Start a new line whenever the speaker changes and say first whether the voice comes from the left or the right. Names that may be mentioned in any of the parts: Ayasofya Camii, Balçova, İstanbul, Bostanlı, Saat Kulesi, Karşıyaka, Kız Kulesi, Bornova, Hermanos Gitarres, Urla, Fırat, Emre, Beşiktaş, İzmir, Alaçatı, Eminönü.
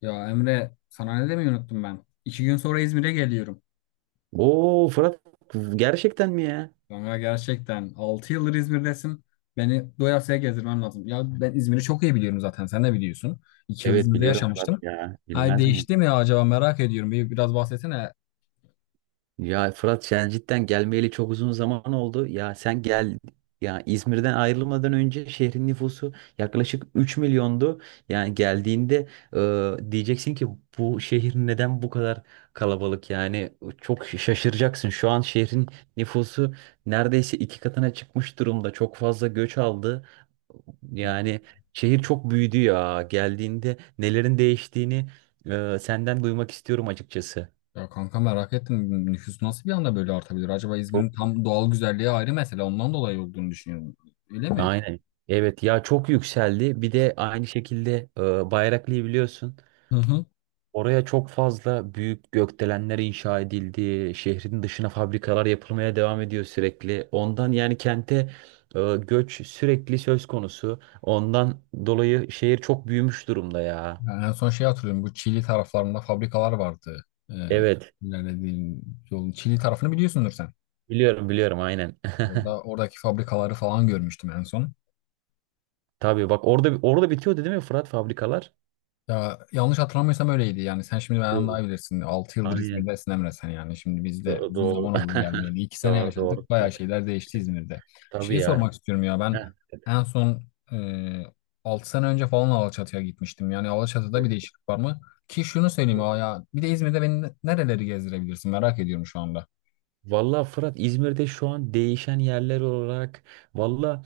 left: Ya Emre sana ne demeyi unuttum ben. 2 gün sonra İzmir'e geliyorum.
right: Oo Fırat gerçekten mi ya?
left: Kanka gerçekten 6 yıldır İzmir'desin. Beni doyasıya gezdirmen lazım. Ya ben İzmir'i çok iyi biliyorum zaten. Sen de biliyorsun. 2 yıl
right: Evet
left: İzmir'de
right: biliyorum
left: yaşamıştım.
right: Fırat ya.
left: Ay
right: Bilmez miyim?
left: değişti mi ya acaba merak ediyorum. Biraz bahsetsene.
right: Ya Fırat sen cidden gelmeyeli çok uzun zaman oldu. Ya sen gel ya İzmir'den ayrılmadan önce şehrin nüfusu yaklaşık 3 milyondu. Yani geldiğinde diyeceksin ki bu şehir neden bu kadar kalabalık? Yani çok şaşıracaksın. Şu an şehrin nüfusu neredeyse 2 katına çıkmış durumda. Çok fazla göç aldı.
left: Hı.
right: Yani şehir çok büyüdü ya. Geldiğinde nelerin değiştiğini senden duymak istiyorum açıkçası.
left: Ya kanka merak ettim. Nüfus nasıl bir anda böyle artabilir? Acaba İzmir'in tam doğal güzelliği ayrı mesele. Ondan dolayı olduğunu düşünüyorum. Öyle mi?
right: Aynen. Evet ya çok yükseldi. Bir de aynı şekilde Bayraklı'yı biliyorsun.
left: Hı hı.
right: Oraya çok fazla büyük gökdelenler inşa edildi. Şehrin dışına fabrikalar yapılmaya devam ediyor sürekli. Ondan yani kente göç sürekli söz konusu. Ondan dolayı şehir çok büyümüş durumda ya.
left: Yani en son şey hatırlıyorum. Bu Çili taraflarında fabrikalar vardı. Ee,
right: Evet.
left: ilerlediğin yolun Çili tarafını biliyorsundur sen.
right: Biliyorum biliyorum aynen.
left: Oradaki fabrikaları falan görmüştüm en son.
right: Tabii bak orada orada bitiyordu değil mi Fırat fabrikalar?
left: Ya yanlış hatırlamıyorsam öyleydi. Yani sen şimdi benden daha
right: Bitiyordu.
left: iyi bilirsin. 6 yıldır
right: Aynen.
left: İzmir'desin Emre sen yani. Şimdi biz de uzun zaman
right: Doğru.
left: oldu gelmeyeli. 2 sene
right: Doğru doğru.
left: yaşadık. Bayağı şeyler değişti İzmir'de.
right: Tabii
left: Şeyi
right: ya.
left: sormak istiyorum ya ben
right: Heh.
left: en son e, 6 sene önce falan Alaçatı'ya gitmiştim. Yani Alaçatı'da bir değişiklik var mı? Ki şunu söyleyeyim ya bir de İzmir'de beni nereleri gezdirebilirsin merak ediyorum şu anda.
right: Valla Fırat İzmir'de şu an değişen yerler olarak valla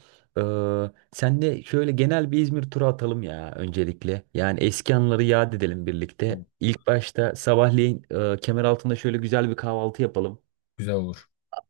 right: sen de şöyle genel bir İzmir turu atalım ya öncelikle. Yani eski anıları yad edelim birlikte.
left: Olur.
right: İlk başta sabahleyin Kemeraltı'nda şöyle güzel bir kahvaltı yapalım.
left: Güzel olur.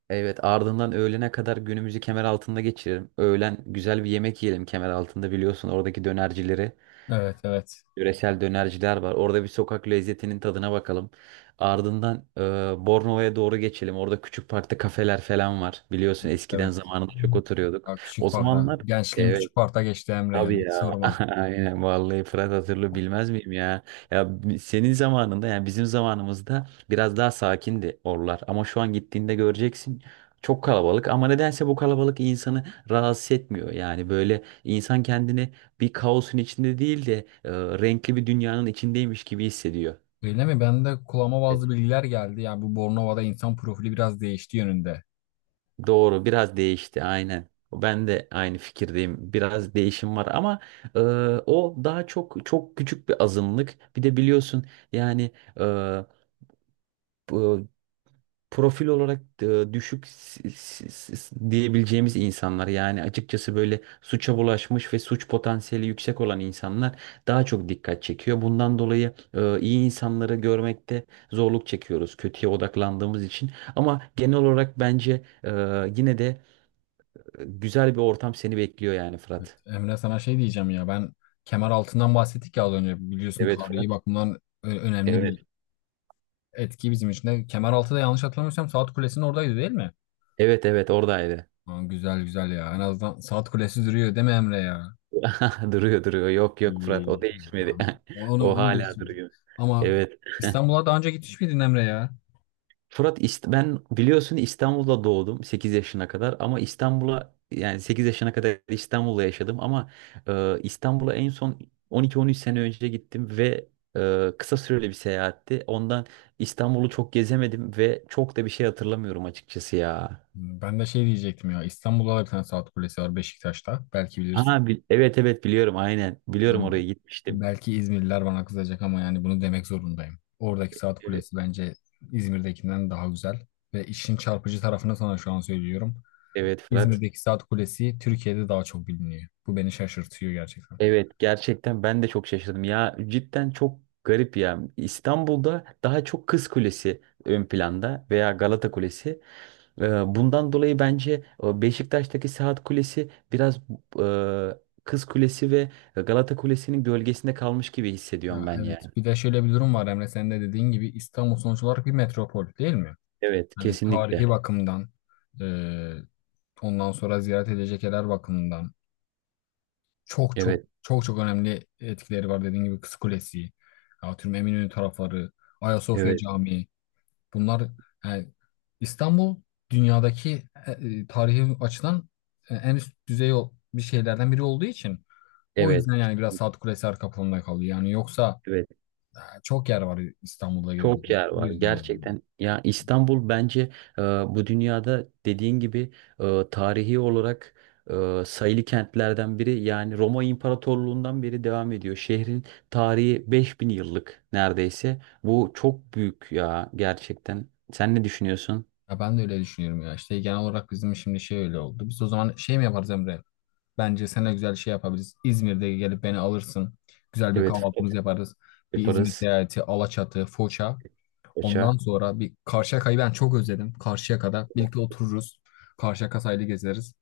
right: Evet, ardından öğlene kadar günümüzü Kemeraltı'nda geçirelim. Öğlen güzel bir yemek yiyelim Kemeraltı'nda, biliyorsun oradaki dönercileri.
left: Evet, evet.
right: Yöresel dönerciler var. Orada bir sokak lezzetinin tadına bakalım. Ardından Bornova'ya doğru geçelim. Orada küçük parkta kafeler falan var. Biliyorsun
left: Evet,
right: eskiden
left: evet.
right: zamanında çok oturuyorduk.
left: Ya
right: O
left: küçük parkta.
right: zamanlar
left: Gençliğim
right: evet.
left: küçük parkta geçti Emre ya.
right: Tabii
left: Hiç
right: ya.
left: sorma.
right: Aynen vallahi Fırat hatırlı bilmez miyim ya? Ya senin zamanında yani bizim zamanımızda biraz daha sakindi oralar. Ama şu an gittiğinde göreceksin çok kalabalık ama nedense bu kalabalık insanı rahatsız etmiyor. Yani böyle insan kendini bir kaosun içinde değil de renkli bir dünyanın içindeymiş gibi hissediyor.
left: Öyle mi? Ben de kulağıma bazı bilgiler geldi. Yani bu Bornova'da insan profili biraz değişti yönünde.
right: Doğru, biraz değişti aynen. Ben de aynı fikirdeyim. Biraz değişim var ama e, o daha çok çok küçük bir azınlık. Bir de biliyorsun yani e, bu- profil olarak düşük diyebileceğimiz insanlar yani, açıkçası böyle suça bulaşmış ve suç potansiyeli yüksek olan insanlar daha çok dikkat çekiyor. Bundan dolayı iyi insanları görmekte zorluk çekiyoruz, kötüye odaklandığımız için. Ama genel olarak bence e, yine de güzel bir ortam seni bekliyor yani
left: Evet.
right: Fırat.
left: Emre sana şey diyeceğim ya. Ben kemer altından bahsettik ya az önce. Biliyorsun
right: Evet
left: tarihi
right: Fırat.
left: bakımdan önemli
right: Evet.
left: bir etki bizim için de. Kemer altı da yanlış hatırlamıyorsam Saat Kulesi'nin oradaydı değil mi?
right: Evet evet oradaydı.
left: Aa, güzel güzel ya. En azından Saat Kulesi duruyor değil mi Emre ya?
right: Duruyor duruyor. Yok
left: İyi,
right: yok Fırat, o
left: iyi, iyi ya.
right: değişmedi.
left: Onu,
right: O
left: onu da
right: hala
left: istiyorum.
right: duruyor.
left: Ama
right: Evet.
left: İstanbul'a daha önce gitmiş miydin Emre ya?
right: Fırat, ben biliyorsun İstanbul'da doğdum, 8 yaşına kadar, ama İstanbul'a yani 8 yaşına kadar İstanbul'da yaşadım, ama İstanbul'a en son 12-13 sene önce gittim ve kısa süreli bir seyahatti. Ondan İstanbul'u çok gezemedim ve çok da bir şey hatırlamıyorum açıkçası ya.
left: Ben de şey diyecektim ya. İstanbul'da da bir tane saat kulesi var Beşiktaş'ta. Belki bilirsin.
right: Aa, evet evet biliyorum aynen. Biliyorum,
left: Yani
right: oraya gitmiştim.
left: belki İzmirliler bana kızacak ama yani bunu demek zorundayım. Oradaki saat
right: Evet,
left: kulesi bence İzmir'dekinden daha güzel. Ve işin çarpıcı tarafını sana şu an söylüyorum.
right: evet Fırat.
left: İzmir'deki saat kulesi Türkiye'de daha çok biliniyor. Bu beni şaşırtıyor gerçekten.
right: Evet gerçekten ben de çok şaşırdım. Ya cidden çok garip ya. İstanbul'da daha çok Kız Kulesi ön planda veya Galata Kulesi. Bundan dolayı bence Beşiktaş'taki Saat Kulesi biraz e, Kız Kulesi ve Galata Kulesi'nin gölgesinde kalmış gibi hissediyorum
left: Ya
right: ben
left: evet.
right: yani.
left: Bir de şöyle bir durum var Emre. Sen de dediğin gibi İstanbul sonuç olarak bir metropol değil mi?
right: Evet
left: Hani
right: kesinlikle.
left: tarihi bakımdan, e, ondan sonra ziyaret edilecek yerler bakımından çok çok
right: Evet
left: çok çok önemli etkileri var. Dediğim gibi Kız Kulesi, atıyorum Eminönü tarafları, Ayasofya
right: evet
left: Camii. Bunlar yani İstanbul dünyadaki tarihi açıdan en üst düzey bir şeylerden biri olduğu için o
right: evet.
left: yüzden yani biraz Saat Kulesi arka planda kalıyor. Yani yoksa
right: Evet.
left: çok yer var İstanbul'da
right: Çok
left: gezilecek.
right: yer
left: Bu
right: var
left: yüzden yani.
right: gerçekten. Ya İstanbul bence bu dünyada dediğin gibi tarihi olarak sayılı kentlerden biri. Yani Roma İmparatorluğundan beri devam ediyor. Şehrin tarihi 5000 yıllık neredeyse. Bu çok büyük ya gerçekten. Sen ne düşünüyorsun?
left: Ya ben de öyle düşünüyorum ya. İşte genel olarak bizim şimdi şey öyle oldu. Biz o zaman şey mi yaparız Emre? Bence seninle güzel şey yapabiliriz. İzmir'de gelip beni alırsın. Güzel bir
right: Evet Fırat,
left: kahvaltımız yaparız. Bir İzmir
right: yaparız.
left: seyahati, Alaçatı, Foça.
right: Koça
left: Ondan sonra bir Karşıyaka'yı ben çok özledim. Karşıyaka'da birlikte otururuz. Karşıyaka sahili gezeriz.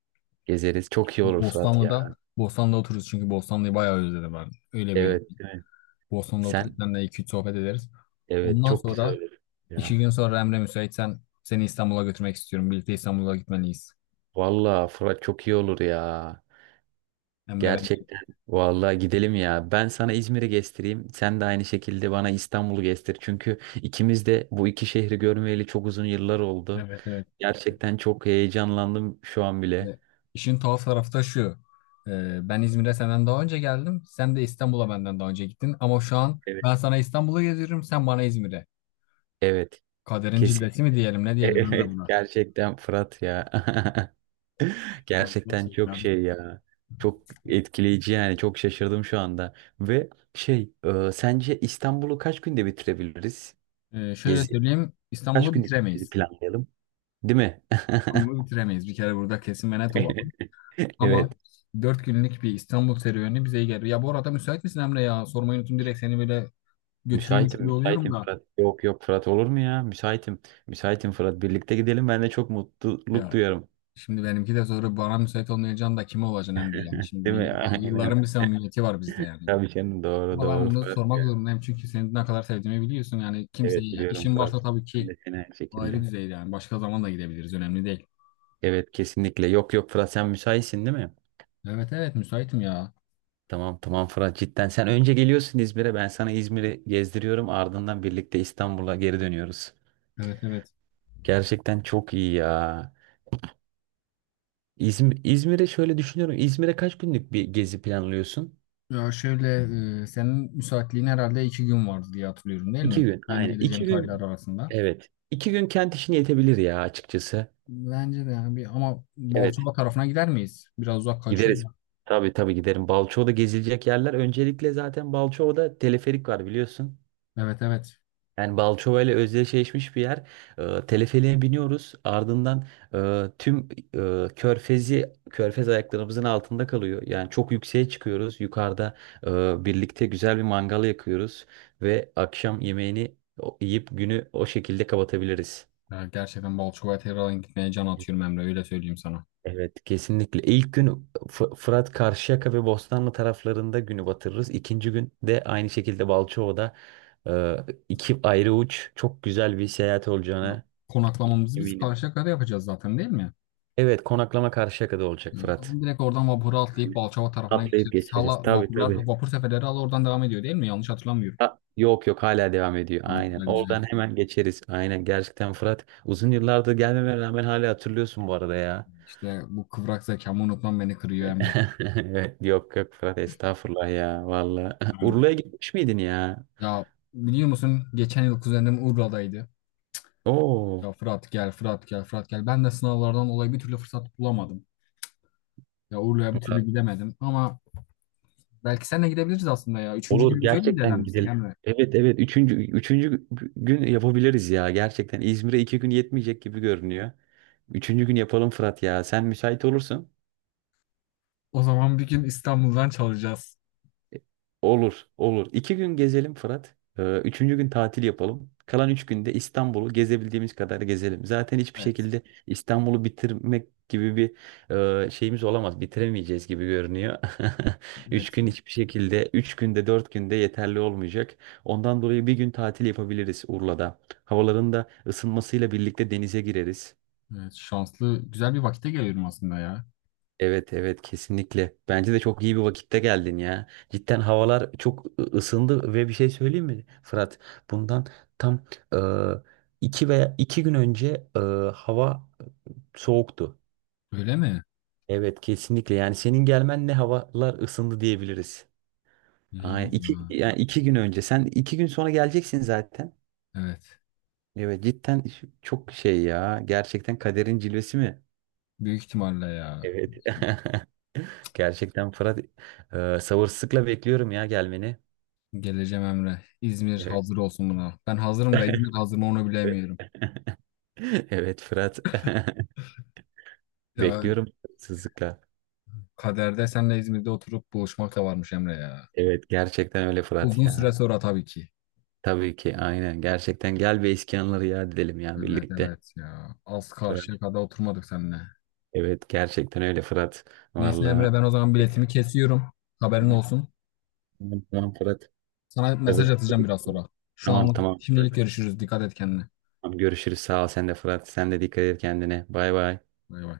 right: gezeriz. Çok iyi olur Fırat ya.
left: Bostanlı'da otururuz çünkü Bostanlı'yı bayağı özledim ben. Öyle böyle.
right: Evet, evet.
left: Bostanlı'da oturup
right: Sen
left: seninle iki üç sohbet ederiz.
right: evet,
left: Ondan
right: çok güzel
left: sonra
right: olur ya.
left: 2 gün sonra Emre müsaitsen seni İstanbul'a götürmek istiyorum. Birlikte İstanbul'a gitmeliyiz.
right: Vallahi Fırat çok iyi olur ya.
left: Emre ben.
right: Gerçekten. Vallahi gidelim ya. Ben sana İzmir'i gezdireyim. Sen de aynı şekilde bana İstanbul'u gezdir. Çünkü ikimiz de bu iki şehri görmeyeli çok uzun yıllar oldu.
left: Evet evet.
right: Gerçekten çok heyecanlandım şu an bile.
left: Ve İşin tuhaf tarafı da şu. Ben İzmir'e senden daha önce geldim. Sen de İstanbul'a benden daha önce gittin. Ama şu an
right: Evet.
left: ben sana İstanbul'u geziyorum. Sen bana İzmir'e.
right: Evet.
left: Kaderin
right: Kesin.
left: cilvesi mi diyelim ne diyelim Emre
right: Evet.
left: buna.
right: Gerçekten Fırat ya.
left: Ben
right: Gerçekten çok
left: gerçekten
right: şey ya. Çok etkileyici yani. Çok şaşırdım şu anda. Ve sence İstanbul'u kaç günde bitirebiliriz?
left: Şöyle
right: Gezi.
left: söyleyeyim.
right: Kaç
left: İstanbul'u
right: günlük gezi
left: bitiremeyiz.
right: planlayalım? Değil mi?
left: İstanbul'u bitiremeyiz. Bir kere burada kesin ve net olalım.
right: Evet.
left: Ama 4 günlük bir İstanbul serüveni bize iyi gelir. Ya bu arada müsait misin Emre ya? Sormayı unuttum direkt seni böyle götürüyormuş
right: Müsaitim,
left: gibi oluyorum
right: müsaitim
left: da.
right: Fırat. Yok yok Fırat, olur mu ya? Müsaitim. Müsaitim Fırat. Birlikte gidelim. Ben de çok mutluluk
left: Ya
right: duyarım.
left: şimdi benimki de soru bana müsait olmayacağım da kime olacaksın Emre yani. Şimdi
right: Değil mi?
left: yıll-
right: Aynen.
left: yılların bir samimiyeti var bizde yani.
right: Tabii canım, doğru
left: Ama ben
right: doğru
left: bunu
right: Fırat
left: sormak
right: ya.
left: zorundayım çünkü senin ne kadar sevdiğimi biliyorsun. Yani
right: Evet
left: kimseyi yani
right: biliyorum
left: işin
right: Fırat.
left: varsa tabii
right: Ben
left: ki
right: de seni aynı
left: ayrı
right: şekilde.
left: düzeyde yani. Başka zaman da gidebiliriz. Önemli değil.
right: Evet kesinlikle. Yok yok Fırat, sen müsaitsin değil mi?
left: Evet evet müsaitim ya.
right: Tamam tamam Fırat, cidden. Sen önce geliyorsun İzmir'e. Ben sana İzmir'i gezdiriyorum. Ardından birlikte İstanbul'a geri dönüyoruz.
left: Evet evet.
right: Gerçekten çok iyi ya. İzmir'e şöyle düşünüyorum. İzmir'e kaç günlük bir gezi planlıyorsun?
left: Ya şöyle senin müsaitliğin herhalde 2 gün vardı diye hatırlıyorum değil mi?
right: 2 gün
left: Ben
right: aynen.
left: geleceğim
right: İki
left: tarihler
right: gün
left: arasında.
right: evet. 2 gün kent işine yetebilir ya açıkçası.
left: Bence de yani bir ama
right: Evet
left: Balçova tarafına gider miyiz? Biraz uzak kaçıyor.
right: gideriz. Tabii tabii giderim. Balçova'da gezilecek yerler. Öncelikle zaten Balçova'da teleferik var biliyorsun.
left: Evet evet.
right: Yani Balçova ile özdeşleşmiş bir yer. Teleferiğe biniyoruz. Ardından tüm körfez ayaklarımızın altında kalıyor. Yani çok yükseğe çıkıyoruz. Yukarıda birlikte güzel bir mangal yakıyoruz. Ve akşam yemeğini yiyip günü o şekilde kapatabiliriz.
left: Ya gerçekten Balçova'ya gitmeye can atıyorum Emre öyle söyleyeyim sana.
right: Evet kesinlikle. İlk gün Fırat Karşıyaka ve Bostanlı taraflarında günü batırırız. İkinci gün de aynı şekilde Balçova'da e, iki ayrı uç, çok güzel bir seyahat
left: Ya,
right: olacağına
left: konaklamamızı biz
right: eminim.
left: Karşıyaka'da yapacağız zaten değil mi?
right: Evet, konaklama Karşıyaka'da olacak
left: Tamam,
right: Fırat.
left: direkt oradan vapura atlayıp
right: Aynen.
left: Balçova tarafına
right: Atlayıp
left: geçeriz.
right: geçeriz.
left: Hala
right: Tabii
left: vapurlar,
right: tabii.
left: vapur seferleri hala oradan devam ediyor değil mi? Yanlış hatırlamıyorum.
right: Ha, yok yok hala devam ediyor.
left: Ha,
right: Aynen.
left: güzel güzel.
right: Oradan hemen geçeriz. Aynen. Gerçekten Fırat, uzun yıllardır gelmeme rağmen hala hatırlıyorsun bu arada ya.
left: İşte bu kıvrak zekamı unutmam beni kırıyor Emre.
right: Evet, yok yok Fırat, estağfurullah ya valla.
left: Yani,
right: Urla'ya gitmiş miydin ya?
left: ya biliyor musun geçen yıl kuzenim Urla'daydı.
right: Oo.
left: Ya Fırat gel, Fırat gel, Fırat gel. Ben de sınavlardan dolayı bir türlü fırsat bulamadım. Ya Urla'ya bir türlü gidemedim ama belki seninle gidebiliriz aslında ya. Üçüncü
right: Olur,
left: günümüzü öyle mi
right: gerçekten
left: değerlendirsek
right: gidelim.
left: Emre?
right: Evet evet üçüncü gün yapabiliriz ya, gerçekten İzmir'e 2 gün yetmeyecek gibi görünüyor. Üçüncü gün yapalım Fırat ya, sen müsait olursun.
left: O zaman bir gün İstanbul'dan çalacağız.
right: Olur, olur. 2 gün gezelim Fırat. Üçüncü gün tatil yapalım. Kalan 3 günde İstanbul'u gezebildiğimiz kadar gezelim. Zaten hiçbir
left: Evet.
right: şekilde İstanbul'u bitirmek gibi bir şeyimiz olamaz. Bitiremeyeceğiz gibi görünüyor. Üç
left: Evet.
right: gün hiçbir şekilde, 3 günde, 4 günde yeterli olmayacak. Ondan dolayı bir gün tatil yapabiliriz Urla'da. Havaların da ısınmasıyla birlikte denize gireriz.
left: Evet, şanslı, güzel bir vakite geliyorum aslında ya.
right: Evet evet kesinlikle. Bence de çok iyi bir vakitte geldin ya. Cidden havalar çok ısındı ve bir şey söyleyeyim mi Fırat? Bundan tam e, iki veya 2 gün önce hava soğuktu.
left: Öyle mi?
right: Evet kesinlikle. Yani senin gelmenle havalar ısındı diyebiliriz. Aynen. İki,
left: Hmm,
right: yani 2 gün önce. Sen 2 gün sonra geleceksin zaten.
left: evet.
right: Evet cidden çok şey ya. Gerçekten kaderin cilvesi mi?
left: Büyük ihtimalle ya.
right: Evet. Gerçekten Fırat sabırsızlıkla bekliyorum ya gelmeni.
left: Geleceğim Emre. İzmir
right: Evet.
left: hazır olsun buna. Ben hazırım da İzmir hazır mı onu
right: Evet.
left: bilemiyorum.
right: Evet Fırat.
left: Ya
right: Bekliyorum sabırsızlıkla.
left: kaderde senle İzmir'de oturup buluşmak da varmış Emre ya.
right: Evet gerçekten öyle Fırat
left: Uzun süre
right: ya.
left: sonra tabii ki.
right: Tabii ki aynen. Gerçekten gel ve eski anıları yad edelim ya
left: Evet
right: birlikte.
left: evet ya. Az
right: Fırat.
left: karşıya kadar oturmadık seninle.
right: Evet gerçekten öyle Fırat.
left: Neyse
right: Vallahi.
left: Emre ben o zaman biletimi kesiyorum. Haberin
right: Tamam,
left: olsun.
right: tamam tamam Fırat.
left: Sana mesaj
right: Sabırsızlıkla
left: atacağım biraz
right: bekliyorum.
left: sonra. Şu
right: Tamam
left: anlık
right: tamam Fırat.
left: şimdilik görüşürüz. Dikkat et kendine.
right: Tamam, görüşürüz. Sağ ol sen de Fırat. Sen de dikkat et kendine. Bay bay.
left: Bay bay.